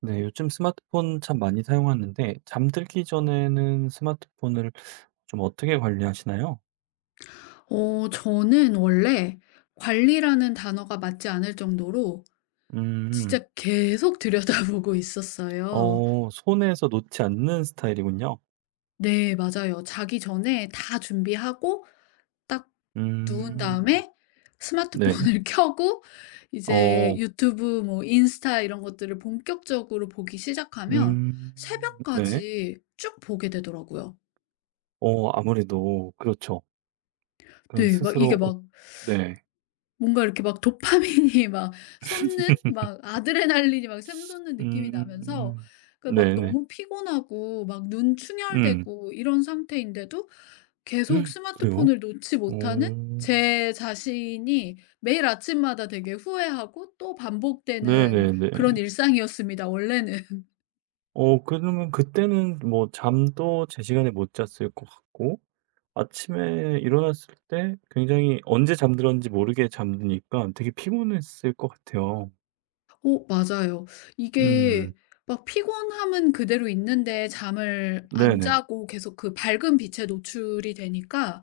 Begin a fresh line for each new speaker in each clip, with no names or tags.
네, 요즘 스마트폰 참 많이 사용하는데 잠들기 전에는 스마트폰을 좀 어떻게 관리하시나요?
어 저는 원래 관리라는 단어가 맞지 않을 정도로
음.
진짜 계속 들여다보고 있었어요.
어 손에서 놓지 않는 스타일이군요.
네, 맞아요. 자기 전에 다 준비하고 딱 누운
음.
다음에
네네.
스마트폰을 켜고 이제
어.
유튜브 뭐 인스타 이런 것들을 본격적으로 보기 시작하면
음. 네.
새벽까지 쭉 보게 되더라고요.
어 아무래도 그렇죠. 그런
네 막 이게
스스로 어
막
네.
뭔가 이렇게 막 도파민이 막 솟는 막 아드레날린이 막 샘솟는 느낌이 나면서
음.
그 막
네네.
너무 피곤하고 막 눈
음.
충혈되고 이런 상태인데도 계속
그래요?
스마트폰을 놓지
어.
못하는 제 자신이 매일 아침마다 되게 후회하고 또 반복되는
네네네.
그런 일상이었습니다 원래는.
어 그러면 그때는 뭐 잠도 제 시간에 못 잤을 것 같고 아침에 일어났을 때 굉장히 언제 잠들었는지 모르게 잠드니까 되게 피곤했을 것 같아요.
어 맞아요.
음.
이게 막 피곤함은 그대로 있는데 잠을 안
네네.
자고 계속 그 밝은 빛에 노출이 되니까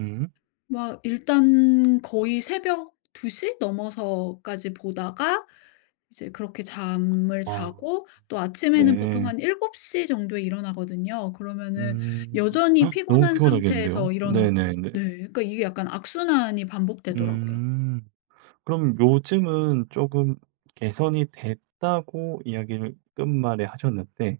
음.
막 일단 거의 새벽 2시 넘어서까지 보다가 이제 그렇게 잠을
아
자고 또 아침에는 보통
네.
한7시 정도에 일어나거든요. 그러면은
음.
여전히
헉, 너무
피곤한
피곤하겠는데요.
상태에서 일어나고
네네네.
네 그러니까 이게 약간 악순환이 반복되더라고요.
음. 그럼 요즘은 조금 개선이 됐다고 이야기를 끝말에 하셨는데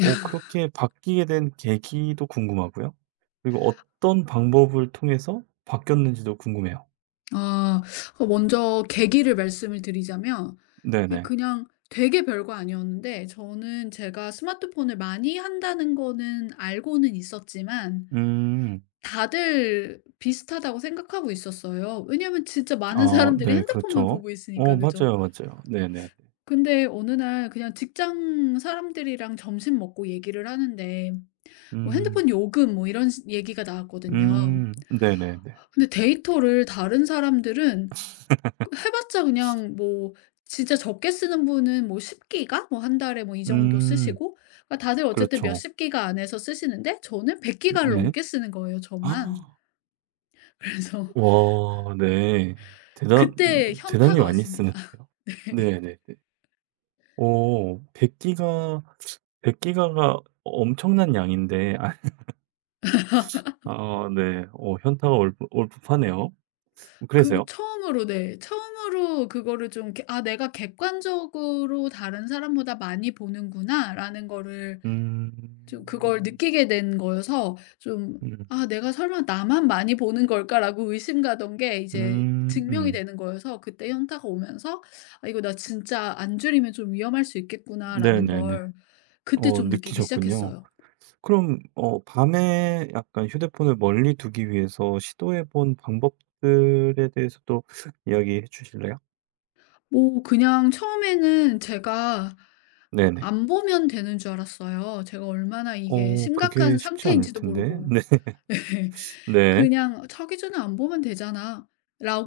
어 그렇게 바뀌게 된 계기도 궁금하고요. 그리고 어떤 방법을 통해서 바뀌었는지도 궁금해요.
아 그 먼저 계기를 말씀을 드리자면, 이게
네네.
그냥 되게 별거 아니었는데, 저는 제가 스마트폰을 많이 한다는 거는 알고는 있었지만
음.
다들 비슷하다고 생각하고 있었어요. 왜냐하면 진짜 많은
아
사람들이
네
핸드폰만
그렇죠.
보고 있으니까
어
그죠.
맞아요, 맞아요. 네네.
근데 어느 날 그냥 직장 사람들이랑 점심 먹고 얘기를 하는데 뭐
음.
핸드폰 요금 뭐 이런 얘기가 나왔거든요.
음. 네네네.
근데 데이터를 다른 사람들은 그 해봤자 그냥 뭐 진짜 적게 쓰는 분은 뭐 10기가 뭐 한 달에 뭐 이 정도
음.
쓰시고, 그러니까 다들 어쨌든
그렇죠.
몇십 기가 안에서 쓰시는데 저는 100기가를
네.
넘게 쓰는 거예요, 저만.
아,
그래서
와 네. 대단
그때
대단히
현타가
많이
왔습니다.
쓰는데요. 네네네. 오100 기가 100 기가가 엄청난 양인데 아 네. 어 현타가 올 법하네요.
그
그래서요?
처음으로. 네. 처음으로 그거를 좀 이렇게 '아 내가 객관적으로 다른 사람보다 많이 보는구나.'라는 거를 좀 그걸
음.
느끼게 된 거여서 좀
음.
'아 내가 설마 나만 많이 보는 걸까?'라고 의심가던 게 이제 증명이
음.
되는 거여서, 그때 현타가 오면서 '아 이거 나 진짜 안 줄이면 좀 위험할 수 있겠구나.'라는
네네네.
걸 그때
어
좀 느끼기
느끼셨군요.
시작했어요.
그럼 어 밤에 약간 휴대폰을 멀리 두기 위해서 시도해 본 방법들에 대해서도 이야기해 주실래요?
뭐 그냥 처음에는 제가
네네.
안 보면 되는 줄 알았어요. 제가 얼마나 이게
어
심각한
그게 쉽지 않을
상태인지도
텐데.
모르고.
네.
예.
네.
그냥 '자기 전에 안 보면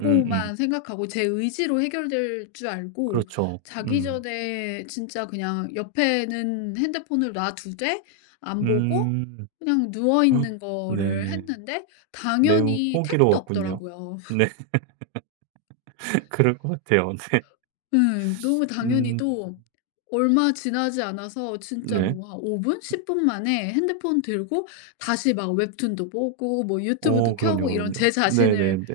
음음.
생각하고 제 의지로 해결될 줄 알고,
그렇죠.
자기
음.
전에 진짜 그냥 옆에는 핸드폰을 놔 두되 안 보고
음.
그냥 누워
헉,
있는 거를
네.
했는데
매우
당연히 택도
호기로웠군요.
없더라고요.
네. 그럴 것 같아요.
예. 너무 당연히
음.
도 얼마 지나지 않아서 진짜
네.
뭐 한 5 분, 10분 만에 핸드폰 들고 다시 막 웹툰도 보고 뭐
어
유튜브도
그럼요,
켜고 이런 제
그럼요.
자신을
네네네.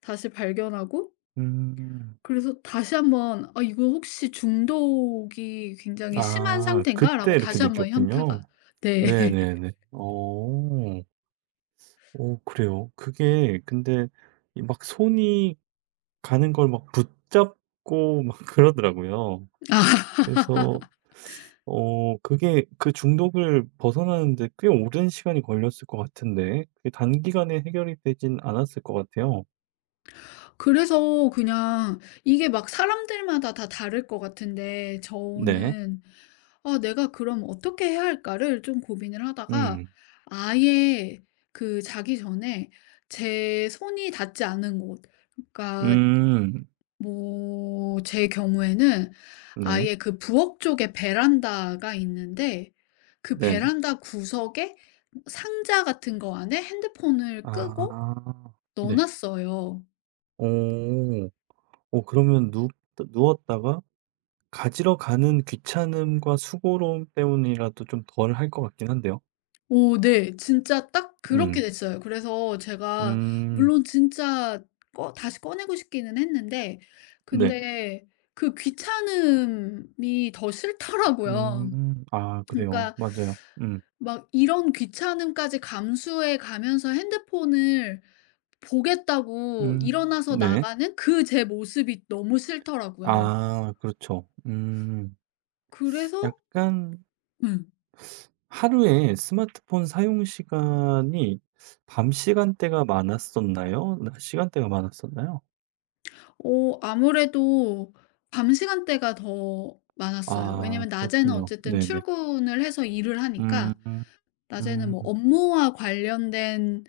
다시 발견하고,
음.
그래서 다시 한번 '아 이거 혹시 중독이 굉장히 심한
아 그때
상태인가?'라고
이렇게
다시 한번 현타가.
느꼈군요.
네.
네네네. 어. 어 그래요. 그게 근데 이 막 손이 가는 걸 막 붙잡고 막 그러더라고요.
아.
그래서 어 그게 그 중독을 벗어나는 데 꽤 오랜 시간이 걸렸을 것 같은데 그게 단기간에 해결이 되진 않았을 것 같아요.
그래서 그냥 이게 막 사람들마다 다 다를 것 같은데
네.
저는 '아 내가 그럼 어떻게 해야 할까?'를 좀 고민을 하다가
음.
아예 그 자기 전에 제 손이 닿지 않은 곳, 그러니까
음.
뭐 제 경우에는
네.
아예 그 부엌 쪽에 베란다가 있는데 그
네네.
베란다 구석에 상자 같은 거 안에 핸드폰을 끄고
아.
넣어
네.
놨어요.
오 오 그러면 누 누웠다가 가지러 가는 귀찮음과 수고로움 때문이라도 좀 덜 할 것 같긴 한데요.
오 네. 진짜 딱 그렇게
음.
됐어요. 그래서 제가
음.
물론 진짜 꺼 다시 꺼내고 싶기는 했는데
네.
근데 그 귀찮음이 더 싫더라고요.
음. 아 그래요.
그러니까
맞아요. 음.
막 이런 귀찮음까지 감수해 가면서 핸드폰을 보겠다고
음.
일어나서
네.
나가는 그 제 모습이 너무 싫더라고요.
아 그렇죠. 음.
그래서.
약간
네.
하루에 스마트폰 사용 시간이 밤 시간대가 많았었나요? 낮 시간대가 많았었나요?
어 아무래도 밤 시간대가 더 많았어요.
아
왜냐면 낮에는
그렇군요.
어쨌든
네네.
출근을 해서 일을
음.
하니까 낮에는 뭐
음.
업무와 관련된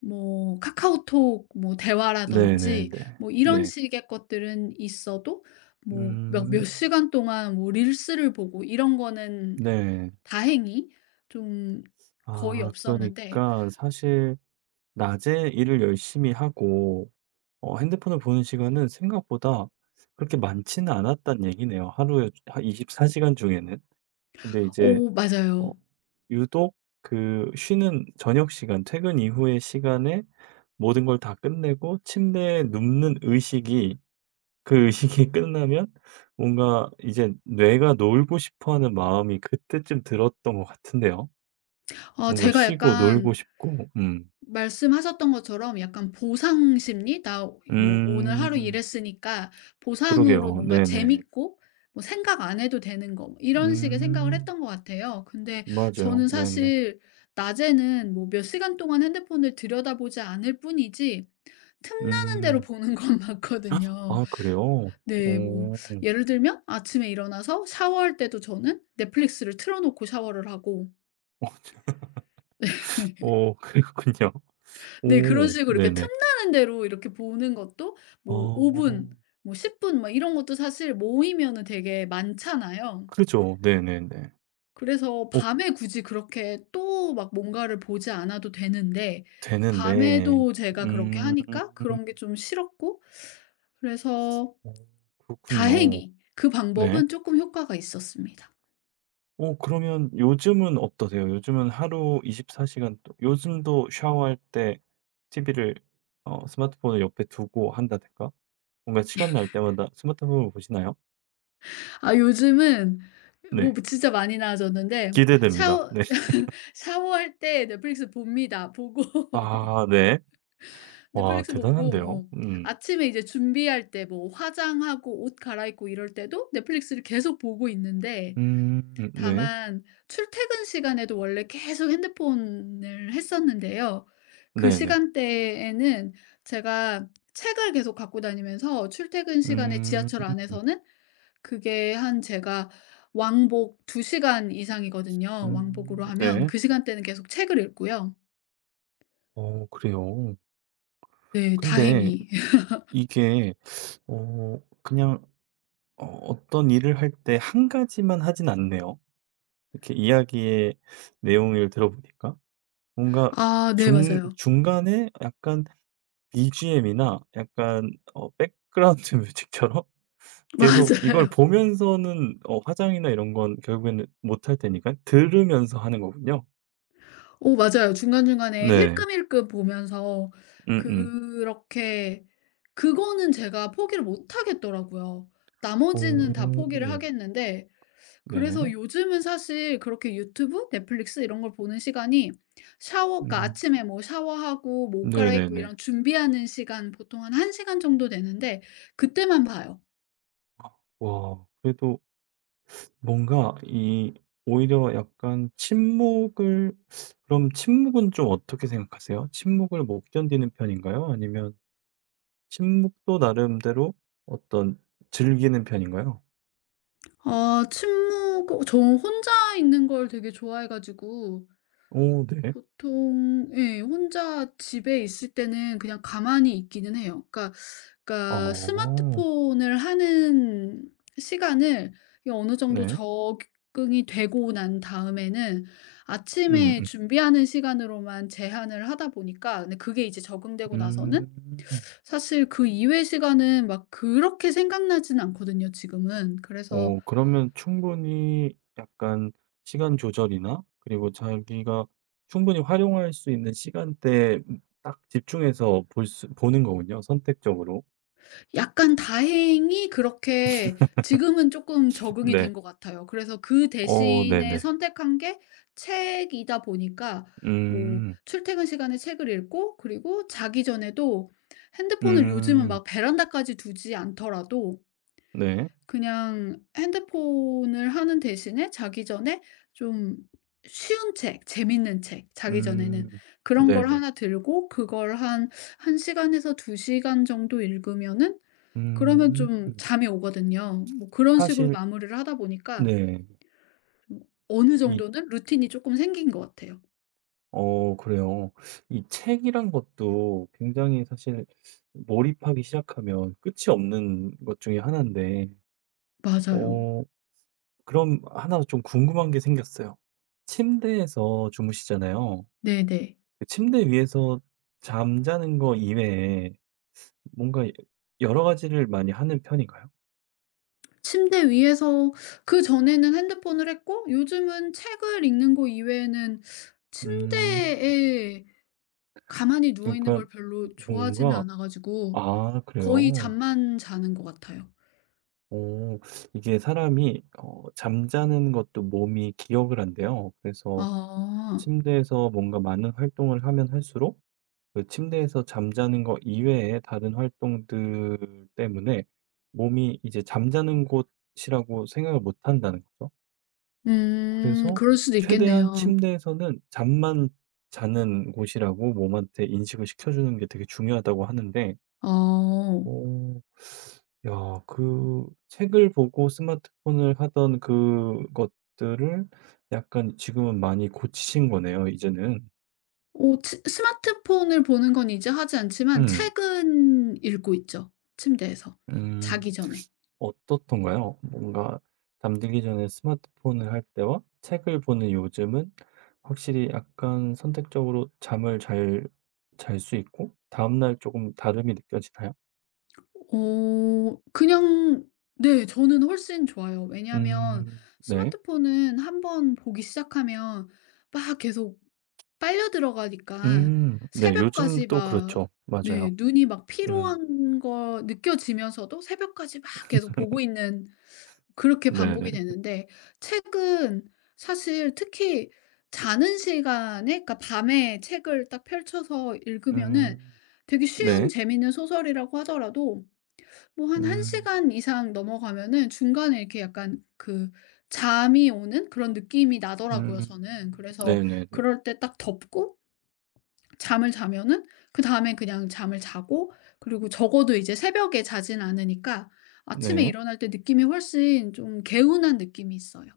뭐 카카오톡 뭐
네네네.
대화라든지 뭐 이런
네.
식의 것들은 있어도 뭐 몇
음.
시간 동안 뭐 릴스를 보고 이런 거는
네.
다행히 좀 거의
아
없었는데.
그러니까 사실 낮에 일을 열심히 하고 어 핸드폰을 보는 시간은 생각보다 그렇게 많지는 않았단 얘기네요. 하루에 한 24 시간 중에는. 근데 이제
오
어
맞아요.
유독 그 쉬는 저녁 시간 퇴근 이후의 시간에 모든 걸 다 끝내고 침대에 눕는 의식이 그 시기 끝나면 뭔가 이제 뇌가 놀고 싶어 하는 마음이 그때쯤 들었던 것 같은데요.
아
뭔가
제가
쉬고
약간
놀고 싶고. 음.
말씀하셨던 것처럼 약간 보상 심리? 나 뭐 오늘 하루
음.
일했으니까 보상으로
그러게요.
뭔가
네네.
재밌고 뭐 생각 안 해도 되는 거 뭐 이런 식의 생각을
음.
했던 것 같아요. 근데
맞아요.
저는
네네.
사실 낮에는 뭐 몇 시간 동안 핸드폰을 들여다보지 않을 뿐이지 틈나는 대로
음.
보는 건 맞거든요.
아 그래요?
네, 뭐
오...
예를 들면 아침에 일어나서 샤워할 때도 저는 넷플릭스를 틀어놓고 샤워를 하고.
오... 그랬군요.
네. 그런
오.
식으로 이렇게
네네.
틈나는 대로 이렇게 보는 것도 뭐 5
어.
분 뭐 10 분 막 이런 것도 사실 모이면은 되게 많잖아요.
그죠. 네네네.
그래서
어
밤에 굳이 그렇게 또 막 뭔가를 보지 않아도 되는데
되는데
밤에도 제가 그렇게
음.
하니까 그런 게 좀 싫었고. 그래서
어 그렇군요.
다행히 그
네.
방법은 조금 효과가 있었습니다.
어 그러면 요즘은 어떠세요? 요즘은 하루 24 시간 또 요즘도 샤워할 때 TV를 어 스마트폰을 옆에 두고 한다든가 뭔가 시간 날 때마다 스마트폰을 보시나요?
아 요즘은 뭐
네.
진짜 많이 나아졌는데
기대됩니다.
샤워
네.
샤워할 때 넷플릭스 봅니다. 보고
아 네. 와
넷플릭스 보고
대단한데요.
뭐
음.
아침에 이제 준비할 때 뭐 화장하고 옷 갈아입고 이럴 때도 넷플릭스를 계속 보고 있는데,
음 네.
다만 출퇴근 시간에도 원래 계속 핸드폰을 했었는데요. 그
네네.
시간대에는 제가 책을 계속 갖고 다니면서 출퇴근 시간에
음.
지하철 안에서는, 그게 한 제가 왕복 2 시간 이상이거든요. 왕복으로 하면
네.
그 시간대는 계속 책을 읽고요.
어 그래요.
네
근데
다행히.
이게 어 그냥 어 어떤 일을 할 때 한 가지만 하진 않네요. 이렇게 이야기의 내용을 들어보니까 뭔가
아 네
중
맞아요.
중간에 약간 BGM이나 약간 어 백그라운드 뮤직처럼 계속 이걸
맞아요.
보면서는 어 화장이나 이런 건 결국에는 못할 테니까 들으면서 하는 거군요.
오 맞아요. 중간중간에
네.
힐끔힐끔 보면서
음 음.
그렇게. 그거는 제가 포기를 못 하겠더라고요.
오.
나머지는 다 포기를 하겠는데. 그래서
네.
요즘은 사실 그렇게 유튜브, 넷플릭스 이런 걸 보는 시간이 샤워 그러니까
음.
아침에 뭐 샤워하고 뭐 옷 갈아입고
네네네.
이런 준비하는 시간 보통 한 1 시간 정도 되는데 그때만 봐요.
와 그래도 뭔가 이 오히려 약간 침묵을 그럼 침묵은 좀 어떻게 생각하세요? 침묵을 못 견디는 편인가요? 아니면 침묵도 나름대로 어떤 즐기는 편인가요?
아 침묵 어 저 혼자 있는 걸 되게 좋아해 가지고
오 네.
보통 예 혼자 집에 있을 때는 그냥 가만히 있기는 해요. 그러니까
어
스마트폰을 하는 시간을 이게 어느 정도
네.
적응이 되고 난 다음에는 아침에
음음.
준비하는 시간으로만 제한을 하다 보니까, 근데 그게 이제 적응되고
음.
나서는
음.
사실 그 이외의 시간은 막 그렇게 생각나진 않거든요, 지금은. 그래서
어 그러면 충분히 약간 시간 조절이나 그리고 자기가 충분히 활용할 수 있는 시간대에 딱 집중해서 볼 수 보는 거군요, 선택적으로.
약간 다행히 그렇게 지금은 쪼끔 적응이 된
네.
것 같아요. 그래서 그
어
대신에
네네.
선택한 게 책이다 보니까 뭐
음.
출퇴근 시간에 책을 읽고 그리고 자기 전에도 핸드폰을 요즘은
음.
막 베란다까지 두지 않더라도
네.
그냥 핸드폰을 하는 대신에 자기 전에 좀 쉬운 책, 재밌는 책, 자기 전에는
음.
그런 걸
네네.
하나 들고 그걸 한 1 시간에서 2 시간 정도 읽으면은 그러면
음.
좀 잠이 오거든요. 뭐 그런 식으로
사실
마무리를 하다 보니까
네.
좀 어느
이
정도는 루틴이 쪼끔 생긴 것 같아요.
어 그래요. 이 책이란 것도 굉장히 사실 몰입하기 시작하면 끝이 없는 것 중에 하나인데
맞아요.
어 그럼 하나 좀 궁금한 게 생겼어요. 침대에서 주무시잖아요.
네네.
그 침대 위에서 잠자는 거 이외에 뭔가 여러 가지를 많이 하는 편인가요?
침대 위에서 그전에는 핸드폰을 했고 요즘은 책을 읽는 거 이외에는
음.
침대에 가만히 누워 있는
그러니까
걸 별로 좋아하지는
뭔가
않아 가지고
아
거의
그래요?
잠만 자는 것 같아요.
오 이게 사람이 어 잠자는 것도 몸이 기억을 한대요. 그래서
아.
침대에서 뭔가 많은 활동을 하면 할수록 그 침대에서 잠자는 거 이외에 다른 활동들 때문에 몸이 이제 잠자는 곳이라고 생각을 못 한다는 거죠.
음.
그래서
그럴 수도
최대한
있겠네요.
침대에서는 잠만 자는 곳이라고 몸한테 인식을 시켜주는 게 되게 중요하다고 하는데
어.
어. 야 그 책을 보고 스마트폰을 하던 그것들을 약간 지금은 많이 고치신 거네요 이제는.
오 츠 스마트폰을 보는 건 이제 하지 않지만
음.
책은 읽고 있죠, 침대에서 자기
음.
전에.
어떻던가요? 뭔가 잠들기 전에 스마트폰을 할 때와 책을 보는 요즘은 확실히 약간 선택적으로 잠을 잘 잘 수 있고 다음날 조금 다름이 느껴지나요?
어 그냥 네 저는 훨씬 좋아요. 왜냐하면
음. 네.
스마트폰은 한번 보기 시작하면 막 계속 빨려 들어가니까
음. 네. 요즘
새벽까지
또
막
그렇죠.
네
맞아요.
눈이 막
음.
피로한 거 느껴지면서도 새벽까지 막 계속 보고 있는 그렇게 반복이
네네.
되는데, 책은 사실 특히 자는 시간에 그러니까 밤에 책을 딱 펼쳐서 읽으면은
음.
되게 쉬운
네.
재미있는 소설이라고 하더라도 뭐 한 1
음.
시간 이상 넘어가면은 중간에 이렇게 약간 그 잠이 오는 그런 느낌이 나더라고요
음.
저는. 그래서
네네네.
그럴 때 딱 덮고 잠을 자면은 그다음에 그냥 잠을 자고, 그리고 적어도 이제 새벽에 자진 않으니까 아침에
네.
일어날 때 느낌이 훨씬 좀 개운한 느낌이 있어요.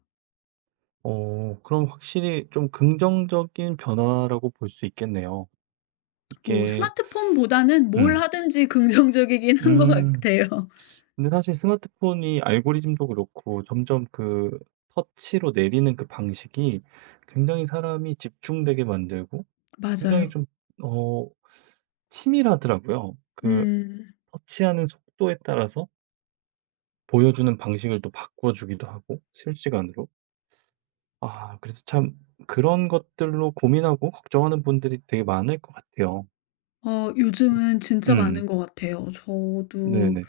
어 그럼 확실히 좀 긍정적인 변화라고 볼 수 있겠네요.
뭐
이게
스마트폰보다는 뭘
음.
하든지 긍정적이긴 한 것
음.
같아요.
근데 사실 스마트폰이 알고리즘도 그렇고 점점 그 터치로 내리는 그 방식이 굉장히 사람이 집중되게 만들고 굉장히
맞아요.
좀 어 치밀하더라고요. 그
음.
터치하는 속도에 따라서 보여주는 방식을 또 바꿔 주기도 하고 실시간으로. 아 그래서 참 그런 것들로 고민하고 걱정하는 분들이 되게 많을 것 같아요.
어 요즘은 진짜 많은
음.
것 같아요. 저도
네네.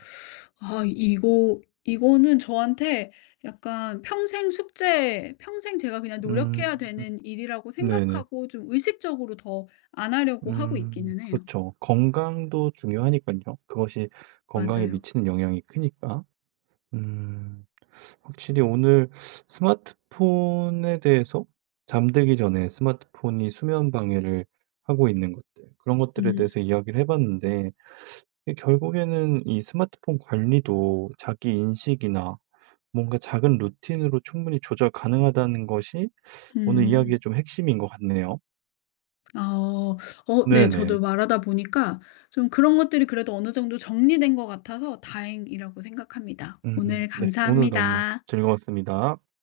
아 이거는 저한테 약간 평생 숙제, 평생 제가 그냥
음.
노력해야 되는 일이라고
네네.
생각하고 좀 의식적으로 더 안 하려고 하고
음.
있기는 해요.
그렇죠. 건강도 중요하니깐요. 그것이 건강에
맞아요.
미치는 영향이 크니까. 음. 확실히 오늘 스마트폰에 대해서 잠들기 전에 스마트폰이 수면 방해를 하고 있는 것들, 그런 것들에
음.
대해서 이야기를 해봤는데, 이게 결국에는 이 스마트폰 관리도 자기 인식이나 뭔가 작은 루틴으로 충분히 조절 가능하다는 것이 오늘 이야기의
음.
좀 핵심인 것 같네요.
아. 어 네.
네네.
저도 말하다 보니까 좀 그런 것들이 그래도 어느 정도 정리된 것 같아서 다행이라고 생각합니다. 오늘
네. 오늘 너무
감사합니다.
즐거웠습니다.